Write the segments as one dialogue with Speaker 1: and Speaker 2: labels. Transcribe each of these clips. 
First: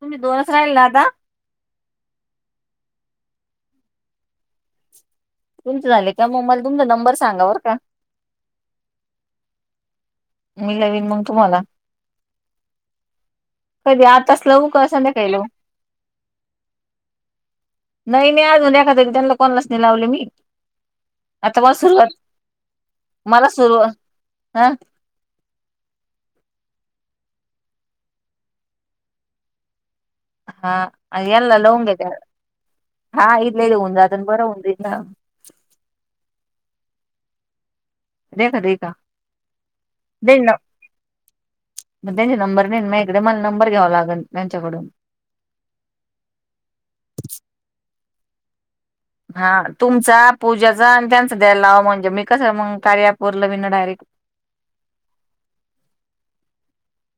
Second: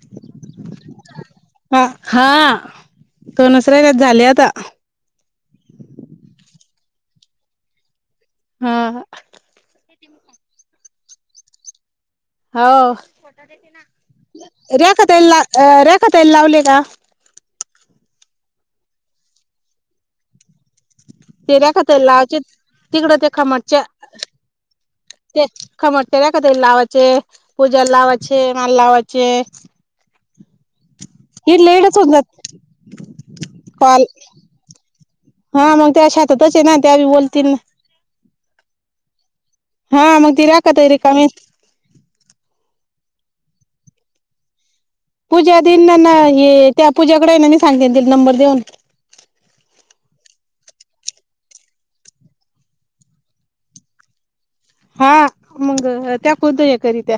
Speaker 1: तुम्ही दोरच राहील ना आता.
Speaker 2: हा हा तोनुसऱ्या गत झाले आता.
Speaker 1: तुमचं झाले त्यामुळेग मला तुमचा नंबर सांगावरर का?
Speaker 2: हा.
Speaker 1: मी जावीन मग तुम्हाला.
Speaker 2: हो
Speaker 1: कधी आताच लावू का
Speaker 2: र्याखतईला
Speaker 1: संध्याकाळी लावू
Speaker 2: ला र्याखातला लावले का?
Speaker 1: नाही मी अजून द्याखा त्यांना कोणालाच नाही लावले मी. आता मला
Speaker 2: तेऱ्याखात
Speaker 1: सुरुवात
Speaker 2: लावचे तिकडं ते
Speaker 1: मला
Speaker 2: खमटच्या.
Speaker 1: सुरुवात हा
Speaker 2: ते खमटते कत लावायचे पूजाला लावायचे माला लावायचे.
Speaker 1: हा एला
Speaker 2: इडल्या
Speaker 1: लवंग घ
Speaker 2: इडच
Speaker 1: त्या
Speaker 2: होऊन जात
Speaker 1: हा इल्ल उऊंद
Speaker 2: कॉल.
Speaker 1: अदन बर उंदि ना.
Speaker 2: हा मग त्या शातातच आहे ना त्यावे बोलतील ना.
Speaker 1: देखा देखा.
Speaker 2: हा मग
Speaker 1: दे ना
Speaker 2: दिला का मं ते रिकामी
Speaker 1: मग त्यांचे नंबर नाही मग एकदा मला नंबर घ्यावा लागल त्यांच्याकडून
Speaker 2: पूजा देईन ना ना हे त्या पूजाकडे ये ना मी सांगतेन तीला नंबर देऊन
Speaker 1: हा तुमचा पूजाचा आणि त्यांचं द्यायला लावा म्हणजे मी कसं मंग कार्या अँप वरलं मी नं डायरेक्ट
Speaker 2: हा मंग त्या कोणत्या या करित्या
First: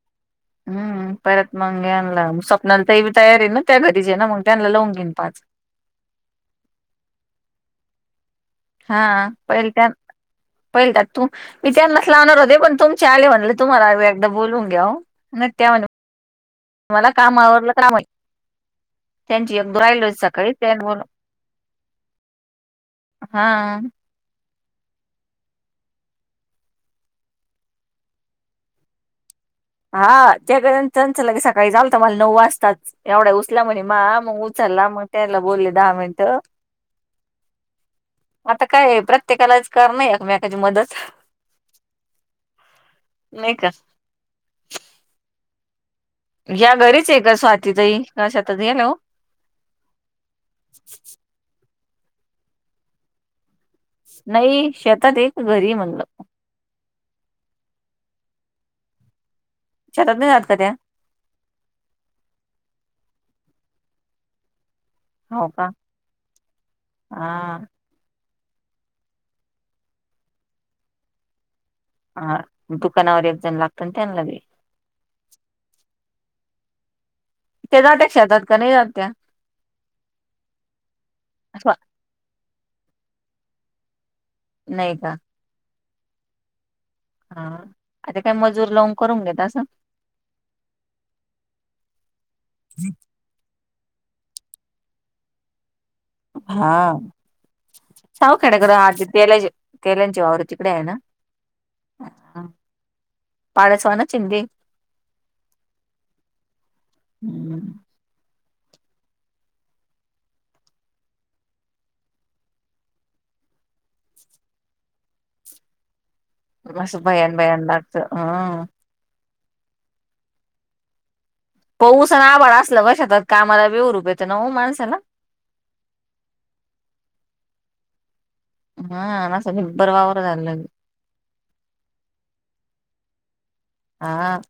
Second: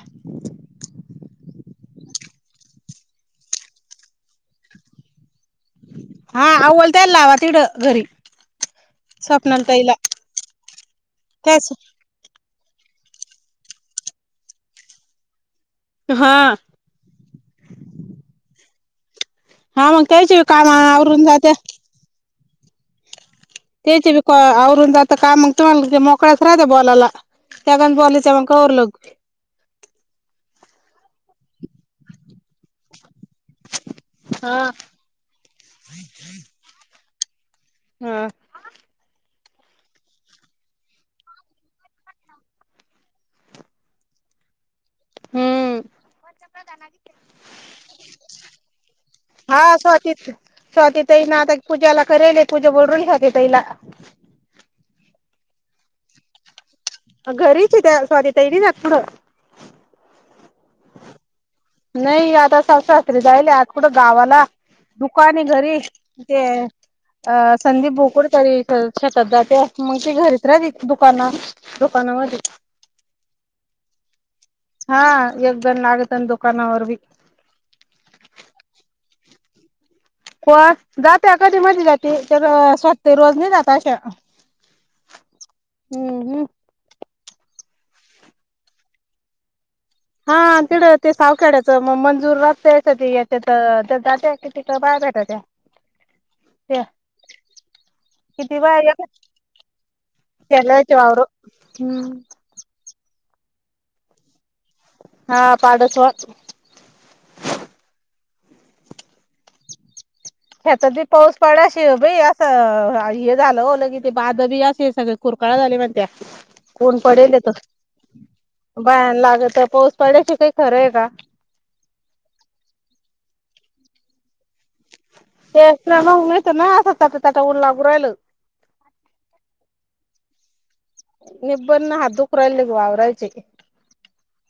Speaker 1: हम्म परत मंग यांना स्वप्नाली ताई बी तयार हे ना त्या घरीचं हे ना मग त्यांना लावून घेईन पाच
Speaker 2: हा आवतील लावा तिकडं घरी
Speaker 1: हा
Speaker 2: स्वप्नाली
Speaker 1: पहिल त्या
Speaker 2: ताईला.
Speaker 1: पहिल त्या तू
Speaker 2: त्याच
Speaker 1: विचारला हो पण तुमले म्ह तुम्हा बून घ.
Speaker 2: हा.
Speaker 1: मला काम आवरडलं कामाहि.
Speaker 2: ह मग कचव
Speaker 1: सकाळी त्या
Speaker 2: कामा
Speaker 1: बोल
Speaker 2: अरून.
Speaker 1: हा.
Speaker 2: तेचे बीरून आता कामग मोकळ्याच राहत बॉलाला. त्यागण बॉलेच मग का होर लोक.
Speaker 1: हा ज चांल के सकाळी चाल तर मला नऊ वाजताात एवढ्या. चला म्हणे मा मग
Speaker 2: हा
Speaker 1: उचलला मग त्याला बोलले दहा मिनट
Speaker 2: हा
Speaker 1: आता काय आहे प्रत्येकालाच कर नाही ना एकमेकाची मदत नाही का
Speaker 2: हम्म
Speaker 1: या घरीच आहे का स्वाती ताई काय शेतात गेल्या ओ
Speaker 2: हा स्वातीत स्वाती ताईंना आता पूजाला करेल पूजा करेल स्वाती ताईला
Speaker 1: नाही शेतात हे का घरी आहे म्हटलं
Speaker 2: घरीच आहे त्या स्वाती ताई की जातं कुड
Speaker 1: शेतात नाही हात काय त्या
Speaker 2: नाही आता सासु सासरे जायाले आज कुठं गावाला दुकान
Speaker 1: हो का
Speaker 2: घरी ते अ
Speaker 1: हा
Speaker 2: संदीप भोक री शेतात जात्या मग ती घरीच राहती दुकानात
Speaker 1: ह दुकानावर एक जण लागत ना त्यांलागे
Speaker 2: हा एकजणं लागत ना दुकानावर बी
Speaker 1: ते जात्यात शेतात का नाही जात त्या
Speaker 2: पण जात्या कधी मधी जाती स्वतत रोज नाही जाता अशा
Speaker 1: नाही का
Speaker 2: हम्म हम्म
Speaker 1: हा आता काय मजूर लावून करून घेत असं
Speaker 2: हा तेडं ते सावखेड्याचं मग मंजूर रहतय कधी तेथ ते जात कि तिकं बाहेर भेटाय त्या
Speaker 1: हा
Speaker 2: त्या किती
Speaker 1: साऊखेडेकर आ
Speaker 2: बाया
Speaker 1: तेला तेलांची वावर तिकडे आहे
Speaker 2: त्यालाचे
Speaker 1: ना
Speaker 2: वावर हम्म [inaudible]
Speaker 1: पाडं सोन चिंडी
Speaker 2: हा पाडस वा
Speaker 1: हम्म
Speaker 2: ह्यात ते पाऊस पडाशी बाई असं हे झालं लं कि ते बाध बी असे सगळ कुरकाळा झाले म्हण त्या
Speaker 1: अस भयान भयान लागत हम्
Speaker 2: भयान लागत पाऊस पडयची काही खरंय का
Speaker 1: पाऊस अन आभाळ असलं शेतात कामाला बी हुरूप येत ना ओ माणसाना
Speaker 2: येत ना असं ताटा ताटा लागू राहिलं
Speaker 1: हा ना सनी बरवावरल [unintelligible]
Speaker 2: निब्बर न हात दुखू राहिले वावराचे
Speaker 1: हा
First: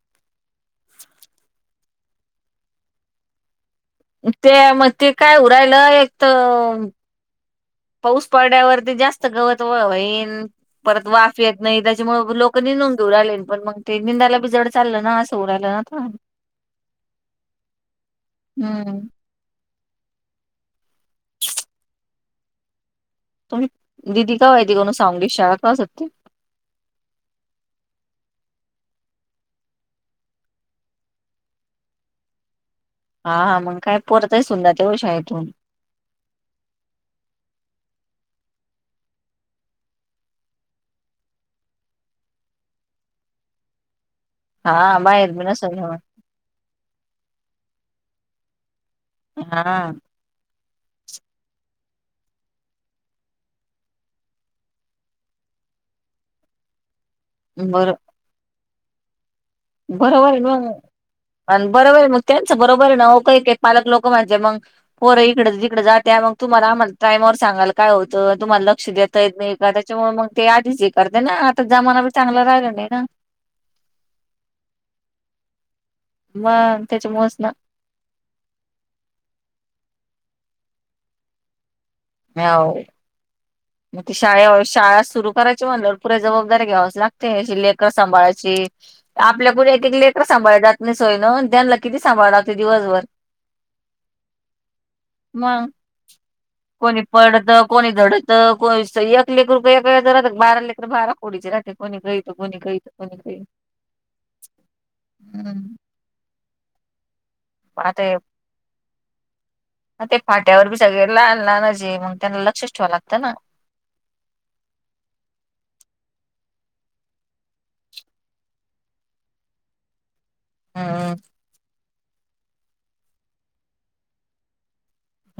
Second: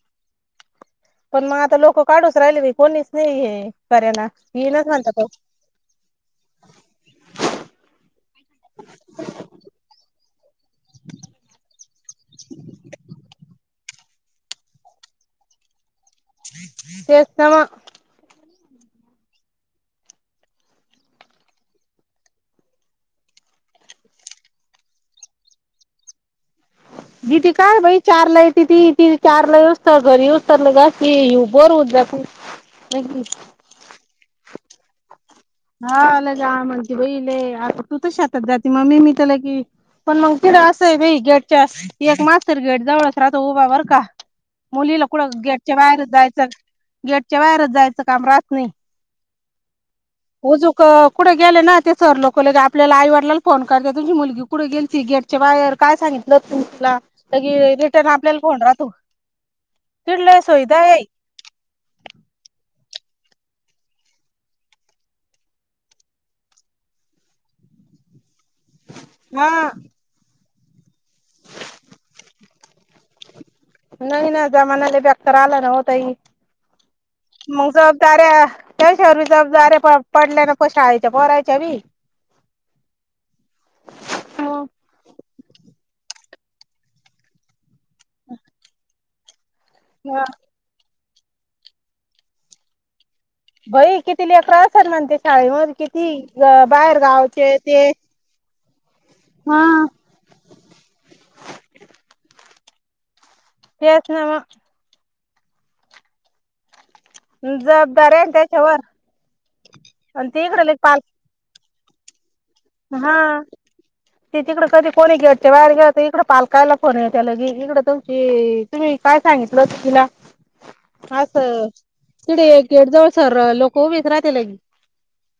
Speaker 2: पण मग आता लोक काढूच राहिले नाही कोणीच नाही हे करायला, येईनाच म्हणत्या पाऊस.
Speaker 1: राहिला एक त पाऊस पडल्यावरती जास्त गवत व व्हईन. परत वाफ येत नाही, त्याच्यामुळे लोक नींदुन घेऊ राहिले, पण मग ते निंदायला जड चालल ना असं होऊ राहिलं ना. ह.
Speaker 2: तेच ना मग.
Speaker 1: हम्म तुम्ही दिदी कवा येती कण कवा सावंगी चे शाळा कवा सुटते
Speaker 2: दीदी का बाइ चारला येति ती चारला येऊ स्तर घरी येऊस्तर बोर होऊन जाती हो
Speaker 1: हा मग काय पोर तशी होऊन जाते शाळेतून
Speaker 2: हाला ग म्हणते बईले आता तू तर शेतात जाते मम्मी मी त्याला की पण मग तिलां असंय बई गेटच्या एक मास्तर गेट जवळच राहतो उभा बरं का.
Speaker 1: हा
Speaker 2: मुलीला, कुठं
Speaker 1: बाहेर बी
Speaker 2: गेटच्या
Speaker 1: नसल
Speaker 2: बाहेरच जायचं, गेटच्या बाहेरच जायचं काम राहत नाही.
Speaker 1: हां.
Speaker 2: हो जे कुठे गेले ना ते सर लोक लगे आपल्याला आईवडिलांला फोन करते तुची मुलगी कुठे गेलती गेट च्या बाहेर काय सांगितलं तुमला, तरी
Speaker 1: बरं
Speaker 2: रिटर्न आपल्याला फोन राहतो.
Speaker 1: बरोबर
Speaker 2: तिडले
Speaker 1: ग
Speaker 2: सुविधा आहे
Speaker 1: आणि बरोबर आहे मग त्यांच बरोबर आहे ना, अवो काही काही पालक लोक म्हणजे मग पोरं हिकडं, तिकडे जातं, मग तुम्हाला आम्हाला टायमांवर सांगाल काय होतं, तुम्हाला लक्ष देत देता
Speaker 2: हा
Speaker 1: नाही का, त्याच्यामुळे मग ते आधीच हे करते ना, आता जमाना बी चांगला रागला नाही ना.
Speaker 2: नाही ना, जमाना [unintelligible] ओ ताई
Speaker 1: मग. त्याच्या मुळेच ना.
Speaker 2: तर्र त्य [unintelligible] पडल्या ना पो शाळायच्या पोरायच्या बी
Speaker 1: म्याऊ.
Speaker 2: ह
Speaker 1: म ते शाळे शाळा सुरु करायची म्हणलं पुढे जबाबदारी घ्यावाच लागते, अशी लेकर सांभाळायची. आपल्यापुढे एक- एक लेकर सांभाळल जात नाही सोईन, आणि त्यांला किती सांभाळला लागते दिवसभर.
Speaker 2: होय किती लेकरे असात म्हनते
Speaker 1: मग
Speaker 2: शाळेवर, किती अ
Speaker 1: कोणी पडत, कोणी झडतं, को एक
Speaker 2: हा
Speaker 1: लेकर एक वेळ [unintelligible] बारा लेकरु बारा होडीचे राहते, कोणी काई, त कोणी काई त, कोणी काई
Speaker 2: तेच नव्ह.
Speaker 1: हम्म.
Speaker 2: मग
Speaker 1: आता
Speaker 2: जबाबदाऱ्या त्याच्यावर
Speaker 1: ते
Speaker 2: आणि
Speaker 1: फाट्यावर
Speaker 2: इकडे
Speaker 1: बी
Speaker 2: पाल
Speaker 1: सगळे लाहान लाहान असे म्मग त्यांना लक्ष
Speaker 2: हा. ते तिकड कधी कोणी गेटच्या बाहेर गेल, की इकडं पालकाला फोन येत लगी की इकडं तुमची तुम्ही काय सांगितलं तिला?
Speaker 1: हम्म
Speaker 2: अस तिकडे गेट जवळ सर लोक उभीच राहते लगी.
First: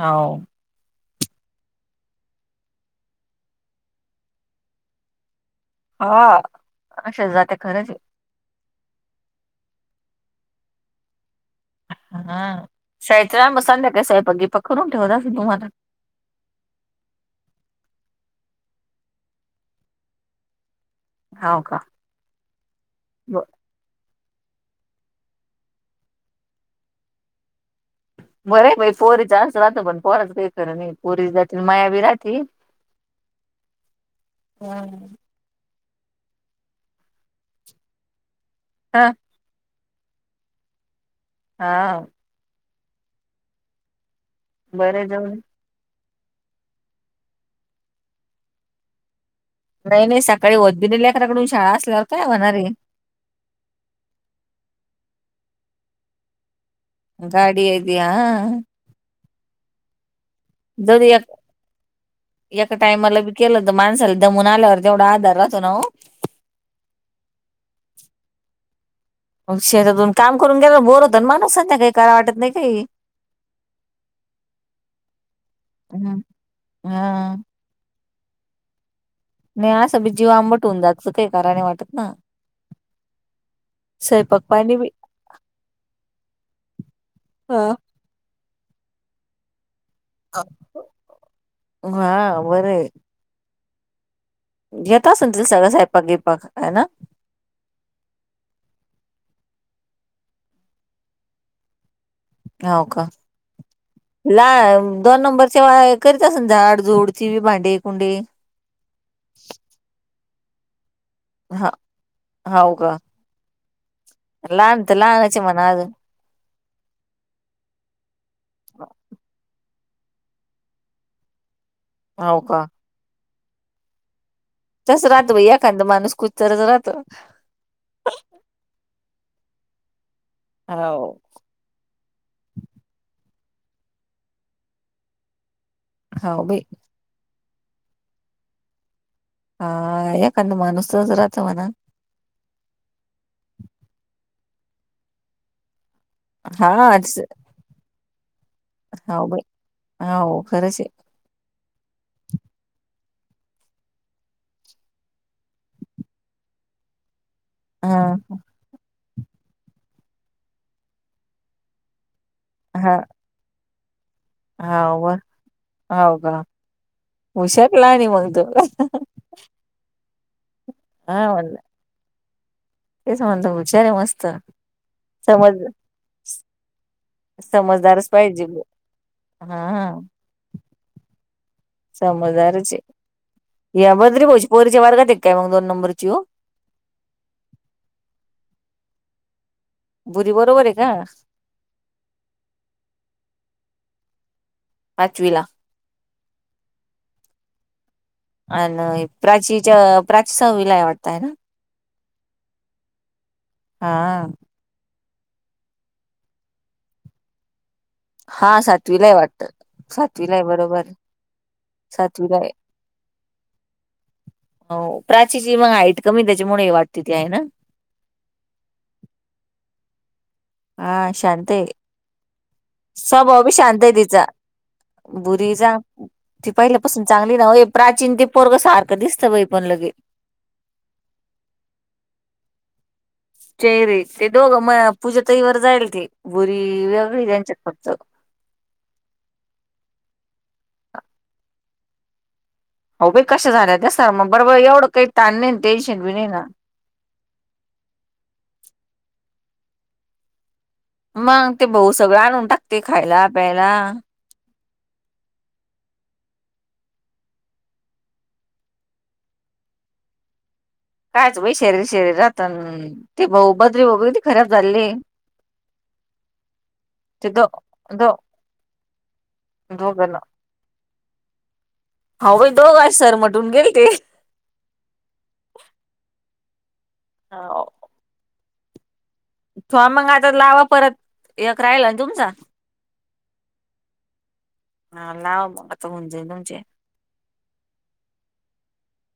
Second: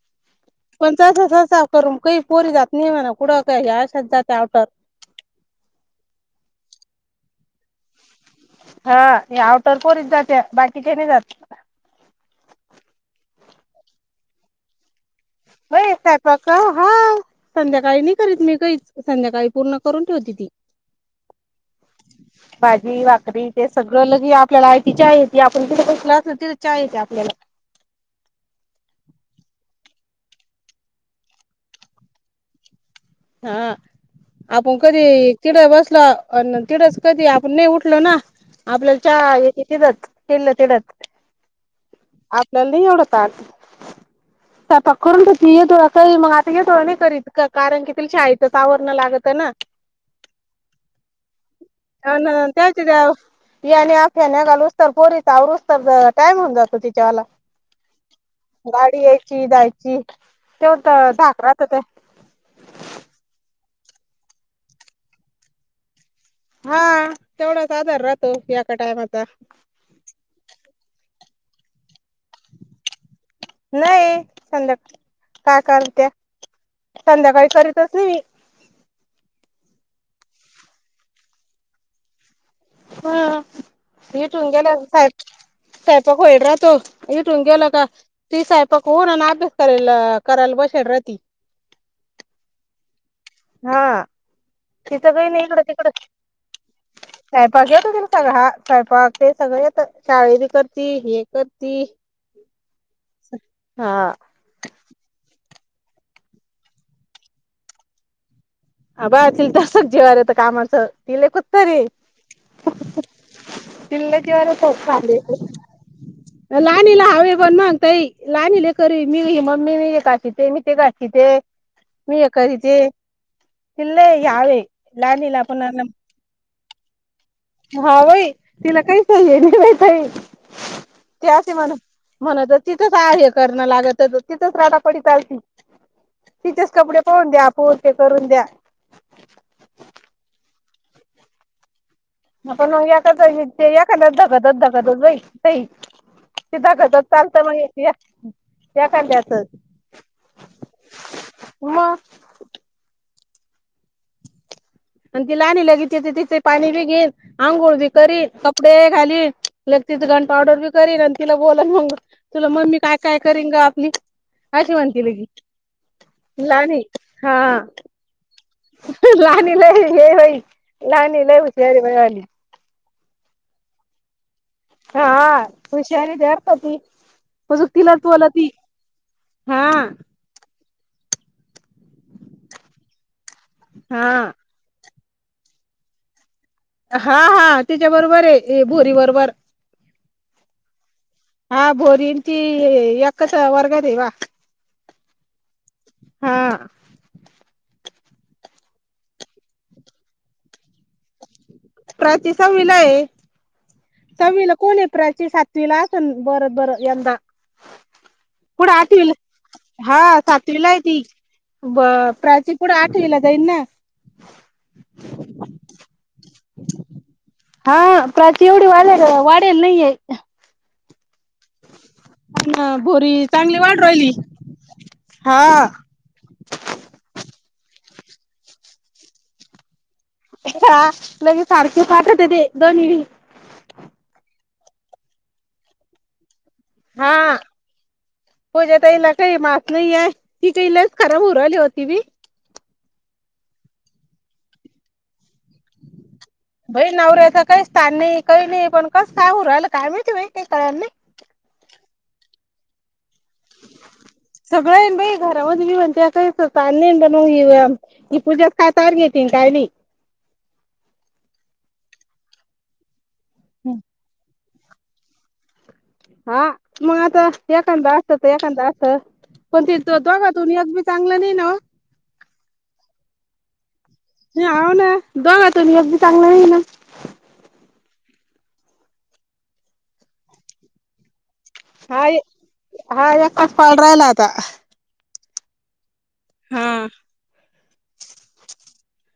Speaker 1: हाव.
Speaker 2: पण तसा- तसा करून, काही पोरी जात नाही म्हणा, कुडं काय ह्या अश्याात जाते [unintelligible]
Speaker 1: हा. अशा जाते खरं हाय.
Speaker 2: हा आउटर पोरीचं जातात, बाकीच्या नाही जात.
Speaker 1: हा [unintelligible] मग संध्याकाळी स्वयंपाक, बियंपाक करून ठेवला असेल तुम्हाला?
Speaker 2: [unintelligible] स्वयंपाक का हा. संध्याकाळी नाही करीत मी काहीच, संध्याकाळी पूर्ण करून ठेवते ती.
Speaker 1: हाव का
Speaker 2: भाजी,
Speaker 1: ब
Speaker 2: भाकरी तेऽ सगळं लगे आपल्याला आयती चहा एती,, आपण कुठं बसला असलं, तिथं चहा येती आपल्यालाऽ
Speaker 1: बरंय बाई, पोरीच असं राहातं, पण पोराचं काही खरं नाही पोरीच्या जातीला माया बी रातीऽ
Speaker 2: हा, आपून
Speaker 1: हा
Speaker 2: कधी तिकडं बसल, तिकडंच करती आपण नाही उठलो ना, आपल्याला चहा येते तिडत तील्ल तिडत,
Speaker 1: हां,
Speaker 2: आपल्याला नाही [unintelligible] स्वयंपाक
Speaker 1: बरं
Speaker 2: करून
Speaker 1: जाऊदे
Speaker 2: तो [unintelligible]
Speaker 1: नाही नाही सकाळी [unintelligible] लेकराकडून शाळा असल्यावर काय होणारे
Speaker 2: [unintelligible] ते आणि खेण्या्या घालु स्तर, पोरीच तवर टाईम होऊन जातो. जायला,,
Speaker 1: गाडी आहे ती हा
Speaker 2: गाडी यायची, जायची, तेवत
Speaker 1: जर एक
Speaker 2: झााक राहात तेऽ
Speaker 1: एका टाइम मला बी केलं तर, माणसाला दमून आल्यावर तेवढा आधार राहतो ना ओऽ
Speaker 2: हां,, तेवढाच आदार राहतो, याका टायमाचा.
Speaker 1: शेतातून काम करून गेला बोर होत आणि माणूसां काही कराय वाटत नाही काही.
Speaker 2: नाही, संध्याका काय करत्या,
Speaker 1: हम्म हा
Speaker 2: संध्याकाळी करीतच नाही मीऽ
Speaker 1: नाही असं बी जीव आंबटवून जायचं काय करायने वाटत ना.
Speaker 2: हां,
Speaker 1: स्वयंपाक
Speaker 2: हटून
Speaker 1: पाणी
Speaker 2: गेलं
Speaker 1: बी
Speaker 2: सा,, सायपाक वईन रायतो,, इटून
Speaker 1: हा
Speaker 2: गेल काऽ ती साहेपक होन, आणि अभ्यास करायला, करायला बसेल रतीऽ
Speaker 1: हा, बरंय,
Speaker 2: हां,
Speaker 1: येेत असूनतील सगळं साहेपाकि बिपाक,,, आहे ना.
Speaker 2: सावयपाक येतो तीला सगळा,, हा स्वयपाक ते सगळ येत,, शाळेरी करती, हे करती,,
Speaker 1: हो का?
Speaker 2: हा
Speaker 1: ला दोन नंबरच्या करीत असल ना झाड झूडची,,, भांडे, कुंडे
Speaker 2: अबा ति तरसच जेवाार येत कामाचं,, तिले खूत त
Speaker 1: हा
Speaker 2: रेऽ
Speaker 1: हाव का
Speaker 2: दिल्लतीि वर स
Speaker 1: लहान तर
Speaker 2: खाऽ
Speaker 1: लहानच आहे म्हणा अजून.
Speaker 2: लाणीला हवे पण मागताई,, लानीले करवी मी मम्मी नाही का ते मीऽ ते गाची ते, मी हे
Speaker 1: हो
Speaker 2: करी
Speaker 1: का
Speaker 2: ते तिल्ले या्यावेऽ
Speaker 1: तस राहतं बाई एखादा माणूस कुच तरच राहतं.
Speaker 2: हावय, तिला काही सय नाही नाही कायऽ
Speaker 1: हो,
Speaker 2: म्हण म्हणत तिथंच आहे करणं लागत, तिथंच राधा पडी चालतीऽ
Speaker 1: हो बाई
Speaker 2: तिचेच कपडे पाहून द्या, पोते करून द्या,
Speaker 1: हाखदा माणूसच राहत म्हणा.
Speaker 2: ग पण याकाच ते याकाच धकतच धकतच बाई,, सई,, ति
Speaker 1: हा
Speaker 2: दाखतात चालतं मग.
Speaker 1: हो
Speaker 2: एखाद्याच
Speaker 1: ब ई,, हो खरच,
Speaker 2: मगऽ आणि ती लाणी लगे तिचे,, तिचे,, पाणी बिघेईन आंघोळ बी
Speaker 1: हा
Speaker 2: करी,, कपडे घालीवी,, लग तिच घण पावर्डर बी करीन,, आणि तिला बोला मग तुला मम्मी काय
Speaker 1: हा
Speaker 2: काय करेन ग आपली. अशी
Speaker 1: हाव
Speaker 2: म्हणती ल
Speaker 1: व
Speaker 2: की,,,
Speaker 1: हाव
Speaker 2: लाणी हाऽ
Speaker 1: का म्हणतोऽ
Speaker 2: लणी लई हे होई,, लणी
Speaker 1: हा
Speaker 2: लेऊ
Speaker 1: म्हणलं
Speaker 2: शर भावानीऽ
Speaker 1: तेच म्हणत हुशारे मस्तऽ
Speaker 2: हा
Speaker 1: समज,,
Speaker 2: हुशारी द्याता ती मजूक तिलाच
Speaker 1: समजदारच पाहिजे.
Speaker 2: बोलती
Speaker 1: हा हा समदारचे या
Speaker 2: हा
Speaker 1: बर तरी पो पोरीच्या वार्गात काय मग दोन नंबरची हो
Speaker 2: हा हा त्यािच्या बरोबर आहे भोरी बरोबर
Speaker 1: भुरी बरोबर आहे का
Speaker 2: हा भोरींची एच वर्ग र आहे वा
Speaker 1: पाचवी ला
Speaker 2: हा
Speaker 1: आणि प्राचीच्या प्राची सवीलाय वाटतय ना
Speaker 2: प्र साविला आहे,,
Speaker 1: हा
Speaker 2: साविलाऽ कोण ए प्राची सातवी ला असल,,, बरत बरं यंदा.
Speaker 1: हा
Speaker 2: पण
Speaker 1: सातवीला
Speaker 2: आठवीला,
Speaker 1: आहे वाटत
Speaker 2: हा सातवीला आहे
Speaker 1: बरोबर
Speaker 2: ती. ब
Speaker 1: सातवीला आहे
Speaker 2: प्राची पूढ आठवला जाईलना.
Speaker 1: हो प्राची मग हाईट कमी त्याच्यामुळे वाटते ती आहे ना
Speaker 2: हा प्र एवढी वाले वाढेल नाहीये
Speaker 1: हा शांत आहे
Speaker 2: ना बोरी
Speaker 1: स्वभाव बी
Speaker 2: चांगली वाढ
Speaker 1: शांत आहे
Speaker 2: राहिली.
Speaker 1: तिचा
Speaker 2: हा.
Speaker 1: बुरी जा ती पहिल्यापासून चांगली ना प्राचीन ते पोरग सारखं दिसतं बाई पण लगेल
Speaker 2: हा लगे सारखे पाठवते ते दोन हडी
Speaker 1: चेहरे ते दोघं म पूज तई वर जाईल ते बुरी वेगळी त्यांच्यात फक्त
Speaker 2: पज्या तईला काही मात नाही आहे ती काईलाच खराब उऊरली होती मी
Speaker 1: हो बा कशा झाल्या त्या सर मग बरं एवढं काही ताण नाही टेन्शन बी नाही ना
Speaker 2: भाई नवरऱ्याचा काही स्थान नाही काही नाही पण कस सहू राहिलं कायमती बाई काही कळ्यां नाही
Speaker 1: मग ते भाऊ सगळं आणून टाक ते खायला पियला
Speaker 2: सगळं आहे बा घरामध्ये मी म्हणते काही तग ह पूजा काय तार घेेतन काय नाही
Speaker 1: कायच भाई शरीर शरीरात ते भाऊ बदरी बबी खराब झाली
Speaker 2: हा मग आता एखादा
Speaker 1: दो
Speaker 2: असत तर एखादा असत पण त
Speaker 1: दोघं
Speaker 2: दोघ दुन अत बी चांगलं नाही ना
Speaker 1: हो भाई दोघज सरमटून गेल ते
Speaker 2: नाही आ ना दोघ आ त मी अगदी चांगलं नाही ना
Speaker 1: हा ो मंग आता लावा परत एक राहिला ना
Speaker 2: हा
Speaker 1: तुमचा
Speaker 2: हा एकाच पाड राहिला आता
Speaker 1: हा लाव आता म्हते तुमचे
Speaker 2: हा [inaudible]